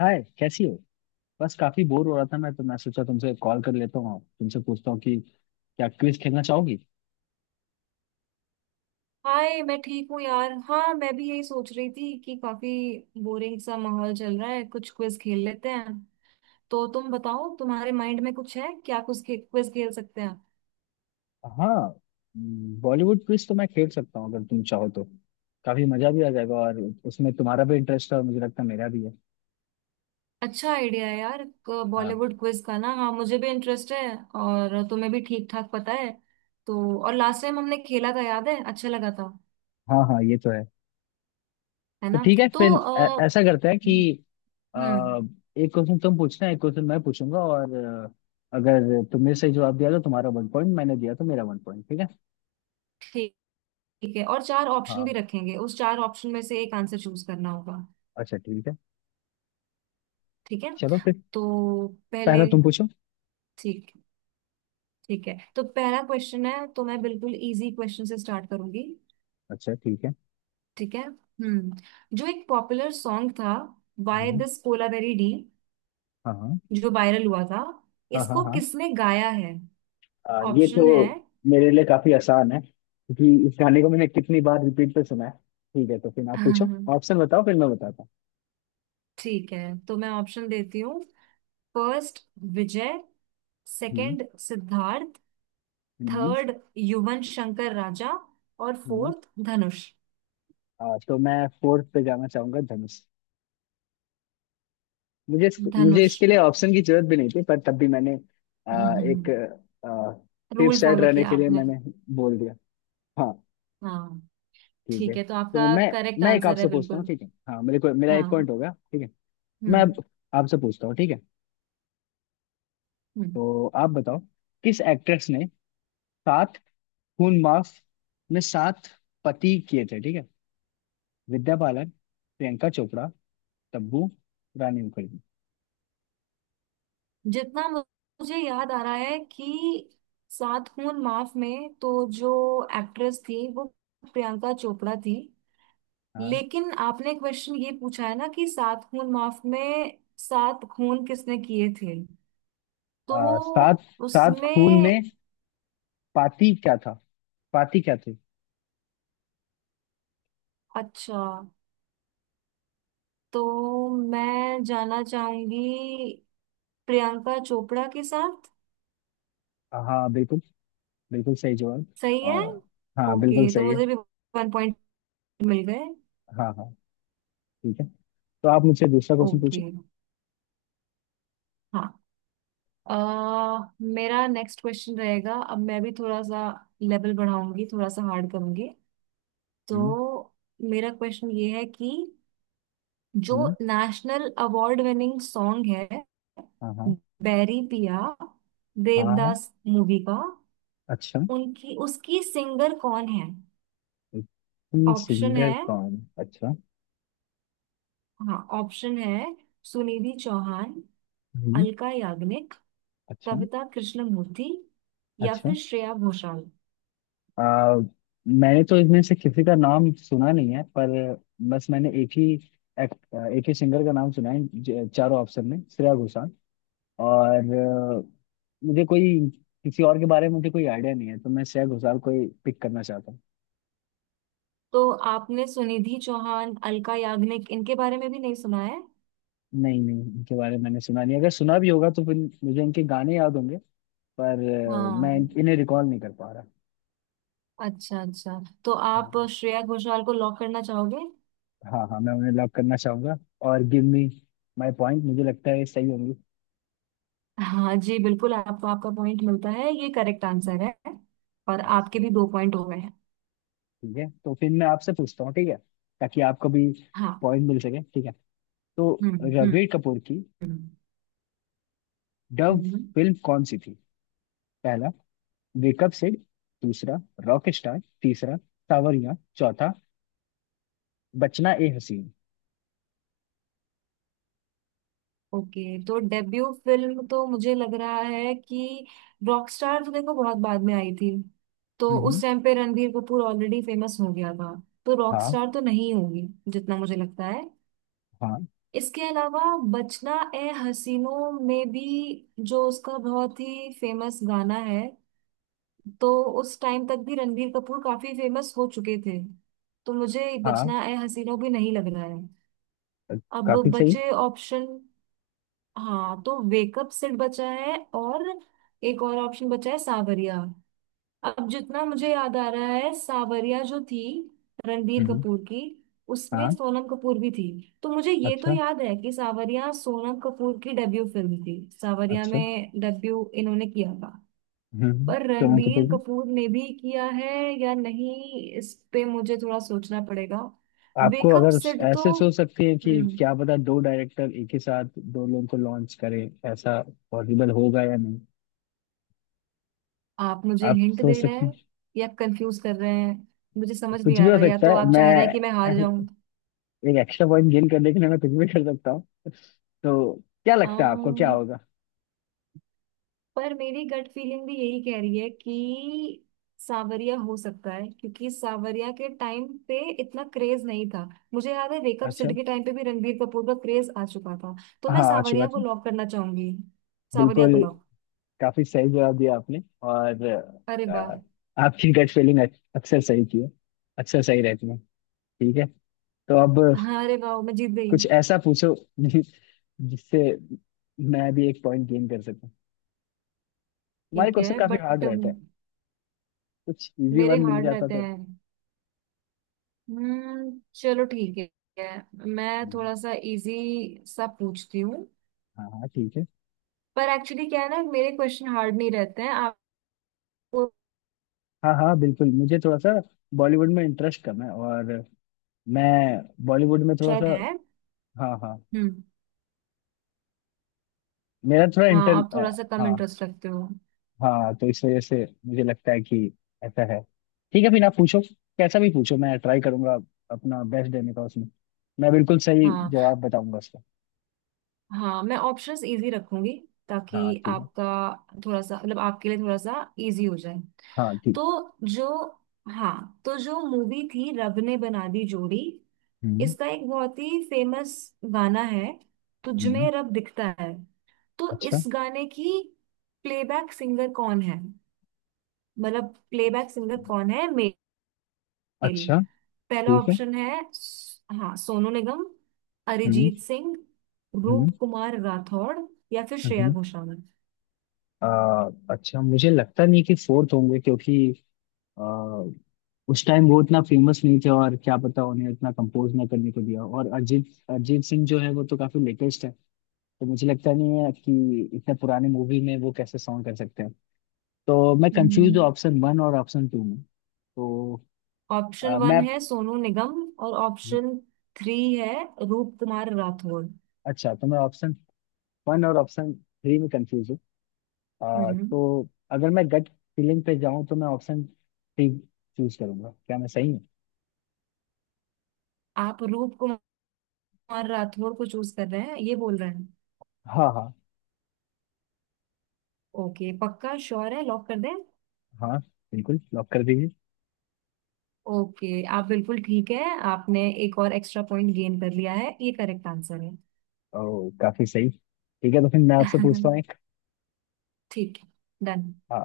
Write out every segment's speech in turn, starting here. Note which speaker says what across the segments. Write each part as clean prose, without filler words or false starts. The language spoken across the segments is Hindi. Speaker 1: हाय, कैसी हो। बस काफी बोर हो रहा था मैं तो मैं सोचा तुमसे कॉल कर लेता हूँ, तुमसे पूछता हूँ कि क्या क्विज खेलना चाहोगी।
Speaker 2: हाय, मैं ठीक हूँ यार। हाँ, मैं भी यही सोच रही थी कि काफी बोरिंग सा माहौल चल रहा है, कुछ क्विज खेल लेते हैं। तो तुम बताओ, तुम्हारे माइंड में कुछ है क्या? कुछ क्विज खेल सकते हैं।
Speaker 1: हाँ, बॉलीवुड क्विज तो मैं खेल सकता हूँ अगर तुम चाहो तो। काफी मजा भी आ जाएगा, और उसमें तुम्हारा भी इंटरेस्ट है और मुझे लगता है मेरा भी है।
Speaker 2: अच्छा आइडिया है यार,
Speaker 1: हाँ
Speaker 2: बॉलीवुड क्विज का ना। हाँ, मुझे भी इंटरेस्ट है और तुम्हें भी ठीक ठाक पता है तो। और लास्ट टाइम हमने खेला था, याद है? अच्छा लगा था,
Speaker 1: हाँ हाँ ये तो है।
Speaker 2: है
Speaker 1: तो
Speaker 2: ना?
Speaker 1: ठीक है,
Speaker 2: तो
Speaker 1: फिर ऐसा करते हैं कि आ,
Speaker 2: हम्म।
Speaker 1: एक क्वेश्चन तुम पूछना, एक क्वेश्चन मैं पूछूंगा, और अगर तुमने सही जवाब दिया तो तुम्हारा 1 पॉइंट, मैंने दिया तो मेरा 1 पॉइंट, ठीक है।
Speaker 2: ठीक ठीक है। और चार ऑप्शन भी
Speaker 1: हाँ,
Speaker 2: रखेंगे, उस चार ऑप्शन में से एक आंसर चूज करना होगा।
Speaker 1: अच्छा, ठीक है।
Speaker 2: ठीक है।
Speaker 1: चलो फिर,
Speaker 2: तो पहले
Speaker 1: पहला तुम पूछो।
Speaker 2: ठीक। ठीक है, तो पहला क्वेश्चन है, तो मैं बिल्कुल इजी क्वेश्चन से स्टार्ट करूंगी।
Speaker 1: अच्छा, ठीक है।
Speaker 2: ठीक है। हम्म, जो एक पॉपुलर सॉन्ग था बाय
Speaker 1: हम्म,
Speaker 2: दिस कोलावेरी डी,
Speaker 1: हाँ
Speaker 2: जो वायरल हुआ था,
Speaker 1: हाँ हाँ
Speaker 2: इसको
Speaker 1: हाँ,
Speaker 2: किसने गाया है?
Speaker 1: ये तो
Speaker 2: ऑप्शन है।
Speaker 1: मेरे लिए काफी आसान है क्योंकि इस गाने को मैंने कितनी बार रिपीट पे सुना है। ठीक है, तो फिर आप पूछो। ऑप्शन बताओ, फिर मैं बताता हूँ।
Speaker 2: ठीक है, तो मैं ऑप्शन देती हूँ। फर्स्ट विजय,
Speaker 1: हम्म
Speaker 2: सेकंड सिद्धार्थ,
Speaker 1: हम्म,
Speaker 2: थर्ड युवन शंकर राजा और
Speaker 1: हम्म।
Speaker 2: फोर्थ धनुष।
Speaker 1: तो मैं फोर्थ पे जाना चाहूंगा, धनुष। मुझे
Speaker 2: धनुष।
Speaker 1: इसके लिए ऑप्शन की जरूरत भी नहीं थी, पर तब भी मैंने एक सेफ
Speaker 2: रूल
Speaker 1: साइड
Speaker 2: फॉलो
Speaker 1: रहने
Speaker 2: किया
Speaker 1: के लिए
Speaker 2: आपने।
Speaker 1: मैंने बोल दिया। हाँ,
Speaker 2: हाँ।
Speaker 1: ठीक है।
Speaker 2: ठीक है, तो
Speaker 1: तो
Speaker 2: आपका
Speaker 1: मैं
Speaker 2: करेक्ट
Speaker 1: मैं एक
Speaker 2: आंसर है
Speaker 1: आपसे पूछता हूँ,
Speaker 2: बिल्कुल।
Speaker 1: ठीक है। हाँ, मेरे को मेरा एक पॉइंट हो
Speaker 2: हाँ।
Speaker 1: गया, ठीक है। मैं अब
Speaker 2: हम्म।
Speaker 1: आपसे पूछता हूँ, ठीक है।
Speaker 2: हम्म।
Speaker 1: तो आप बताओ, किस एक्ट्रेस ने 7 खून माफ में 7 पति किए थे, ठीक है। विद्या बालन, प्रियंका चोपड़ा, तब्बू, रानी मुखर्जी।
Speaker 2: जितना मु- मुझे याद आ रहा है कि सात खून माफ में तो जो एक्ट्रेस थी वो प्रियंका चोपड़ा थी।
Speaker 1: हाँ,
Speaker 2: लेकिन आपने क्वेश्चन ये पूछा है ना कि सात खून माफ में सात खून किसने किए थे,
Speaker 1: आ, सात
Speaker 2: तो
Speaker 1: 7 खून में
Speaker 2: उसमें
Speaker 1: पाती क्या था, पाती क्या थी।
Speaker 2: अच्छा, तो मैं जाना चाहूंगी प्रियंका चोपड़ा के साथ।
Speaker 1: हाँ बिल्कुल, बिल्कुल सही जवाब।
Speaker 2: सही है।
Speaker 1: और हाँ, बिल्कुल
Speaker 2: ओके, तो
Speaker 1: सही है।
Speaker 2: मुझे भी वन मिल गए।
Speaker 1: हाँ हाँ, ठीक है। तो आप मुझसे दूसरा क्वेश्चन पूछो।
Speaker 2: ओके। हाँ। अह मेरा नेक्स्ट क्वेश्चन रहेगा। अब मैं भी थोड़ा सा लेवल बढ़ाऊंगी, थोड़ा सा हार्ड करूंगी।
Speaker 1: हम्म
Speaker 2: तो मेरा क्वेश्चन ये है कि जो
Speaker 1: हम्म
Speaker 2: नेशनल अवार्ड विनिंग सॉन्ग है
Speaker 1: हाँ हाँ।
Speaker 2: बैरी पिया,
Speaker 1: हाँ हाँ,
Speaker 2: देवदास मूवी का,
Speaker 1: अच्छा।
Speaker 2: उनकी उसकी सिंगर कौन है?
Speaker 1: इतनी
Speaker 2: ऑप्शन
Speaker 1: सुंदर
Speaker 2: है।
Speaker 1: कौन, अच्छा।
Speaker 2: हाँ, ऑप्शन है। सुनिधि चौहान,
Speaker 1: हम्म
Speaker 2: अलका याग्निक,
Speaker 1: अच्छा,
Speaker 2: कविता कृष्णमूर्ति या
Speaker 1: अच्छा।
Speaker 2: फिर श्रेया घोषाल।
Speaker 1: आ, मैंने तो इनमें से किसी का नाम सुना नहीं है, पर बस मैंने एक ही एक्ट एक ही सिंगर का नाम सुना है, चारों ऑप्शन में श्रेया घोषाल, और अ, मुझे कोई किसी और के बारे में मुझे कोई आइडिया नहीं है, तो मैं श्रेया घोषाल को ही पिक करना चाहता हूँ।
Speaker 2: तो आपने सुनिधि चौहान, अलका याग्निक, इनके बारे में भी नहीं सुना है?
Speaker 1: नहीं नहीं, इनके बारे में मैंने सुना नहीं, अगर सुना भी होगा तो फिर मुझे इनके गाने याद होंगे, पर
Speaker 2: हाँ।
Speaker 1: इन्हें रिकॉल नहीं कर पा रहा।
Speaker 2: अच्छा अच्छा। तो आप
Speaker 1: हाँ
Speaker 2: श्रेया घोषाल को लॉक करना चाहोगे?
Speaker 1: हाँ हाँ, मैं उन्हें लॉक करना चाहूंगा। और गिव मी माई पॉइंट, मुझे लगता है सही होंगी।
Speaker 2: हाँ जी, बिल्कुल आपको आपका पॉइंट मिलता है। ये करेक्ट आंसर है और आपके
Speaker 1: अच्छा,
Speaker 2: भी दो पॉइंट हो गए हैं।
Speaker 1: ठीक है, तो फिर मैं आपसे पूछता हूँ, ठीक है। ताकि आपको भी
Speaker 2: हाँ।
Speaker 1: पॉइंट मिल सके, ठीक है। तो
Speaker 2: हम्म। हम्म।
Speaker 1: रणबीर कपूर की
Speaker 2: हम्म।
Speaker 1: डव
Speaker 2: हम्म।
Speaker 1: फिल्म कौन सी थी। पहला, वेकअप सिड। दूसरा, रॉक स्टार। तीसरा, सावरियां। चौथा, बचना ए हसीन।
Speaker 2: ओके, तो डेब्यू फिल्म तो मुझे लग रहा है कि रॉकस्टार तो देखो बहुत बाद में आई थी, तो उस
Speaker 1: हम्म
Speaker 2: टाइम पे रणबीर कपूर ऑलरेडी फेमस हो गया था। तो
Speaker 1: हाँ।
Speaker 2: रॉकस्टार तो नहीं होगी जितना मुझे लगता है।
Speaker 1: हाँ
Speaker 2: इसके अलावा बचना ए हसीनों में भी जो उसका बहुत ही फेमस गाना है, तो उस टाइम तक भी रणबीर कपूर काफी फेमस हो चुके थे। तो मुझे
Speaker 1: हाँ
Speaker 2: बचना ए हसीनों भी नहीं लग रहा है।
Speaker 1: अ,
Speaker 2: अब
Speaker 1: काफी सही।
Speaker 2: बचे ऑप्शन, हाँ, तो वेकअप सिर्फ बचा है और एक और ऑप्शन बचा है सावरिया। अब जितना मुझे याद आ रहा है, सावरिया जो थी रणबीर
Speaker 1: हम्म
Speaker 2: कपूर की, उसमें
Speaker 1: हाँ।
Speaker 2: सोनम कपूर भी थी। तो मुझे ये तो
Speaker 1: अच्छा,
Speaker 2: याद है कि सावरिया सोनम कपूर की डेब्यू फिल्म थी, सावरिया
Speaker 1: अच्छा।
Speaker 2: में डेब्यू इन्होंने किया था।
Speaker 1: हम्म
Speaker 2: पर
Speaker 1: सोनम कपूर
Speaker 2: रणबीर
Speaker 1: की।
Speaker 2: कपूर ने भी किया है या नहीं, इस पे मुझे थोड़ा सोचना पड़ेगा।
Speaker 1: आपको
Speaker 2: वेकअप
Speaker 1: अगर
Speaker 2: सिड तो
Speaker 1: ऐसे सोच सकते हैं कि
Speaker 2: हम्म।
Speaker 1: क्या पता दो डायरेक्टर एक ही साथ दो लोगों को लॉन्च करें, ऐसा पॉसिबल होगा या नहीं,
Speaker 2: आप मुझे
Speaker 1: आप
Speaker 2: हिंट
Speaker 1: सोच
Speaker 2: दे रहे
Speaker 1: सकते हैं।
Speaker 2: हैं या कंफ्यूज कर रहे हैं, मुझे समझ नहीं
Speaker 1: कुछ भी
Speaker 2: आ
Speaker 1: हो
Speaker 2: रहा। या
Speaker 1: सकता
Speaker 2: तो
Speaker 1: है,
Speaker 2: आप
Speaker 1: मैं
Speaker 2: चाह रहे हैं कि मैं हार
Speaker 1: एक एक्स्ट्रा पॉइंट गेन करने के लिए मैं कुछ भी कर सकता हूँ। तो क्या लगता है आपको, क्या
Speaker 2: जाऊं।
Speaker 1: होगा।
Speaker 2: पर मेरी गट फीलिंग भी यही कह रही है कि सावरिया हो सकता है, क्योंकि सावरिया के टाइम पे इतना क्रेज नहीं था। मुझे याद है वेकअप
Speaker 1: अच्छा।
Speaker 2: सिड के टाइम पे भी रणबीर कपूर का क्रेज आ चुका था। तो मैं
Speaker 1: हाँ, अच्छी
Speaker 2: सावरिया
Speaker 1: बात
Speaker 2: को
Speaker 1: है।
Speaker 2: लॉक करना चाहूंगी। सावरिया
Speaker 1: बिल्कुल,
Speaker 2: को लॉक।
Speaker 1: काफी सही जवाब दिया आपने। और
Speaker 2: अरे वाह।
Speaker 1: अ, आपकी गट फीलिंग अक्सर सही थी, अक्सर सही रहती है। ठीक है, तो अब
Speaker 2: हाँ, अरे वाह, मैं जीत गई।
Speaker 1: कुछ ऐसा पूछो जि- जिससे मैं भी एक पॉइंट गेन कर सकूं। तुम्हारे
Speaker 2: ठीक
Speaker 1: क्वेश्चन
Speaker 2: है
Speaker 1: काफी हार्ड
Speaker 2: बट
Speaker 1: रहता है, कुछ इजी
Speaker 2: मेरे
Speaker 1: वन मिल
Speaker 2: हार्ड
Speaker 1: जाता
Speaker 2: रहते
Speaker 1: तो।
Speaker 2: हैं। हम्म, चलो ठीक है। मैं थोड़ा सा इजी सा पूछती हूँ।
Speaker 1: हाँ हाँ, ठीक है।
Speaker 2: पर एक्चुअली क्या है ना, मेरे क्वेश्चन हार्ड नहीं रहते हैं आपको,
Speaker 1: हाँ हाँ, बिल्कुल, मुझे थोड़ा सा बॉलीवुड में इंटरेस्ट कम है, और मैं बॉलीवुड में थोड़ा
Speaker 2: शायद
Speaker 1: सा।
Speaker 2: है।
Speaker 1: हाँ हाँ,
Speaker 2: हम्म।
Speaker 1: मेरा थोड़ा
Speaker 2: हाँ,
Speaker 1: इंटर
Speaker 2: आप
Speaker 1: अ,
Speaker 2: थोड़ा सा कम
Speaker 1: हाँ
Speaker 2: इंटरेस्ट रखते हो।
Speaker 1: हाँ, तो इस वजह से मुझे लगता है कि ऐसा है। ठीक है, फिर आप पूछो। कैसा भी पूछो, मैं ट्राई करूंगा अपना बेस्ट देने का, उसमें मैं बिल्कुल सही
Speaker 2: हाँ,
Speaker 1: जवाब बताऊंगा उसका।
Speaker 2: हाँ, मैं ऑप्शंस इजी रखूंगी ताकि
Speaker 1: हाँ, ठीक है।
Speaker 2: आपका थोड़ा सा, मतलब आपके लिए थोड़ा सा इजी हो जाए।
Speaker 1: हाँ, ठीक।
Speaker 2: तो जो हाँ, तो जो मूवी थी रब ने बना दी जोड़ी,
Speaker 1: हम्म
Speaker 2: इसका एक बहुत ही फेमस गाना है तुझमें
Speaker 1: हम्म
Speaker 2: रब दिखता है, तो
Speaker 1: अच्छा,
Speaker 2: इस गाने की प्लेबैक सिंगर कौन है, मतलब प्लेबैक सिंगर कौन है मेल?
Speaker 1: अच्छा,
Speaker 2: पहला
Speaker 1: ठीक है।
Speaker 2: ऑप्शन है, हाँ, सोनू निगम,
Speaker 1: हम्म
Speaker 2: अरिजीत सिंह, रूप
Speaker 1: हम्म
Speaker 2: कुमार राठौड़ या फिर श्रेया
Speaker 1: हम्म
Speaker 2: घोषाल।
Speaker 1: अच्छा, मुझे लगता नहीं है कि फोर्थ होंगे, क्योंकि अ, उस टाइम वो इतना फेमस नहीं थे, और क्या पता उन्हें इतना कंपोज ना करने को दिया। और अरिजीत अरिजीत सिंह जो है वो तो काफी लेटेस्ट है, तो मुझे लगता नहीं है कि इतने पुराने मूवी में वो कैसे सॉन्ग कर सकते हैं। तो मैं कंफ्यूज हूँ
Speaker 2: हम्म,
Speaker 1: ऑप्शन वन और ऑप्शन टू में तो।
Speaker 2: ऑप्शन
Speaker 1: अ,
Speaker 2: वन
Speaker 1: मैं
Speaker 2: है सोनू निगम और ऑप्शन थ्री है रूप कुमार राठौड़।
Speaker 1: अच्छा, तो मैं ऑप्शन वन और ऑप्शन थ्री में कंफ्यूज हूँ।
Speaker 2: हम्म,
Speaker 1: तो अगर मैं गट फीलिंग पे जाऊँ तो मैं ऑप्शन थ्री चूज करूंगा, क्या मैं सही हूँ।
Speaker 2: आप रूप कुमार राठौड़ को चूज कर रहे हैं, ये बोल रहे हैं?
Speaker 1: हाँ हाँ
Speaker 2: ओके, पक्का श्योर है, लॉक कर दें?
Speaker 1: हाँ, बिल्कुल लॉक कर दीजिए।
Speaker 2: ओके, आप बिल्कुल ठीक है। आपने एक और एक्स्ट्रा पॉइंट गेन कर लिया है, ये करेक्ट आंसर है।
Speaker 1: ओह, काफी सही। ठीक है, तो फिर मैं आपसे पूछता हूँ एक।
Speaker 2: ठीक है। डन।
Speaker 1: हाँ,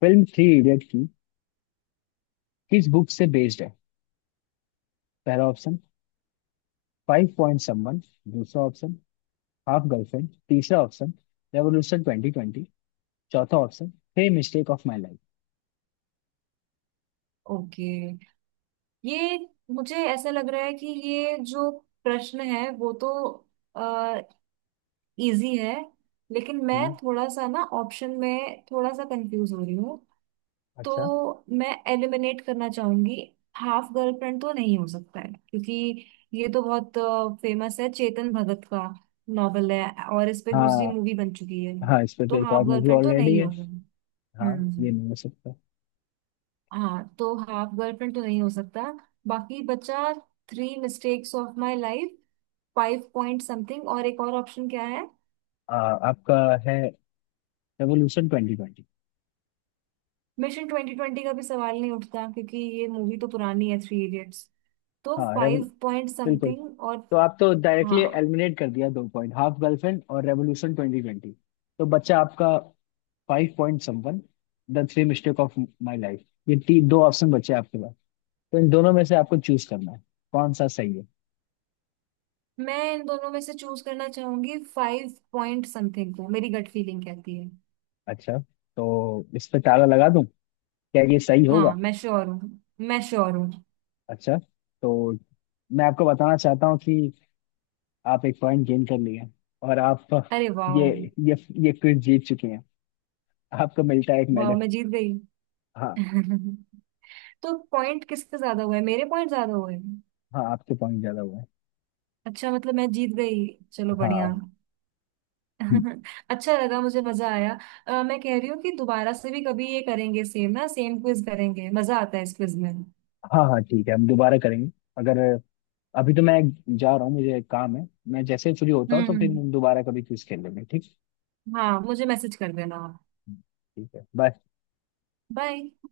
Speaker 1: फिल्म थ्री इडियट की किस बुक से बेस्ड है। पहला ऑप्शन, फाइव पॉइंट समवन। दूसरा ऑप्शन, हाफ गर्लफ्रेंड। तीसरा ऑप्शन, रेवोल्यूशन ट्वेंटी ट्वेंटी। चौथा option, the mistake of my
Speaker 2: okay, ये मुझे ऐसा लग रहा है कि ये जो प्रश्न है वो तो इजी है, लेकिन मैं
Speaker 1: लाइफ।
Speaker 2: थोड़ा सा ना ऑप्शन में थोड़ा सा कंफ्यूज हो रही हूँ।
Speaker 1: अच्छा।
Speaker 2: तो मैं एलिमिनेट करना चाहूंगी। हाफ गर्लफ्रेंड तो नहीं हो सकता है, क्योंकि ये तो बहुत फेमस है, चेतन भगत का नॉवेल है और इस पे दूसरी
Speaker 1: हाँ,
Speaker 2: मूवी बन चुकी है।
Speaker 1: हाँ, इस पे तो
Speaker 2: तो
Speaker 1: एक
Speaker 2: हाफ
Speaker 1: और मूवी
Speaker 2: गर्लफ्रेंड तो
Speaker 1: ऑलरेडी
Speaker 2: नहीं
Speaker 1: है।
Speaker 2: होगा।
Speaker 1: हाँ,
Speaker 2: हम्म।
Speaker 1: ये नहीं हो सकता।
Speaker 2: हाँ, तो हाफ गर्लफ्रेंड तो नहीं हो सकता। बाकी बचा three mistakes of my life, five point something और एक और ऑप्शन क्या है?
Speaker 1: आ, आपका है, revolution twenty twenty.
Speaker 2: Mission twenty twenty का भी सवाल नहीं उठता क्योंकि ये मूवी तो पुरानी है थ्री इडियट्स। तो
Speaker 1: हाँ रेवोल
Speaker 2: फाइव पॉइंट
Speaker 1: बिल्कुल।
Speaker 2: समथिंग और
Speaker 1: तो आप तो डायरेक्टली
Speaker 2: हाँ,
Speaker 1: एलिमिनेट कर दिया दो पॉइंट, हाफ गर्लफ्रेंड और रेवोल्यूशन ट्वेंटी ट्वेंटी। तो बच्चा आपका five point someone, the three mistake of my life. ये तीन दो ऑप्शन बचे हैं आपके पास, तो इन दोनों में से आपको चूज करना है कौन सा सही है।
Speaker 2: मैं इन दोनों में से चूज करना चाहूंगी फाइव पॉइंट समथिंग को, मेरी गट फीलिंग कहती है।
Speaker 1: अच्छा, तो इस पे ताला लगा दूं, क्या ये सही होगा।
Speaker 2: हाँ, मैं श्योर हूँ। मैं श्योर हूँ।
Speaker 1: अच्छा, तो मैं आपको बताना चाहता हूँ कि आप एक पॉइंट गेन कर लिए हैं, और आप
Speaker 2: अरे वाह।
Speaker 1: ये ये ये क्विज जीत चुके हैं। आपको मिलता है एक
Speaker 2: वाह,
Speaker 1: मेडल।
Speaker 2: मैं जीत गई।
Speaker 1: हाँ।
Speaker 2: तो पॉइंट किसके ज्यादा हुए? मेरे पॉइंट ज्यादा हुए?
Speaker 1: हाँ, आपके पॉइंट ज्यादा हुए हैं।
Speaker 2: अच्छा, मतलब मैं जीत गई। चलो बढ़िया।
Speaker 1: हाँ। हम्म,
Speaker 2: अच्छा लगा, मुझे मजा आया। मैं कह रही हूँ कि दोबारा से भी कभी ये करेंगे, सेम ना, सेम क्विज करेंगे, मजा आता है इस क्विज में।
Speaker 1: हाँ हाँ, ठीक है, हम दोबारा करेंगे। अगर अभी तो मैं जा रहा हूँ, मुझे एक काम है, मैं जैसे ही फ्री होता हूँ तो फिर
Speaker 2: हम्म।
Speaker 1: दोबारा कभी क्विज खेल लेंगे, ठीक।
Speaker 2: हाँ, मुझे मैसेज कर देना आप।
Speaker 1: ठीक है, बाय।
Speaker 2: बाय।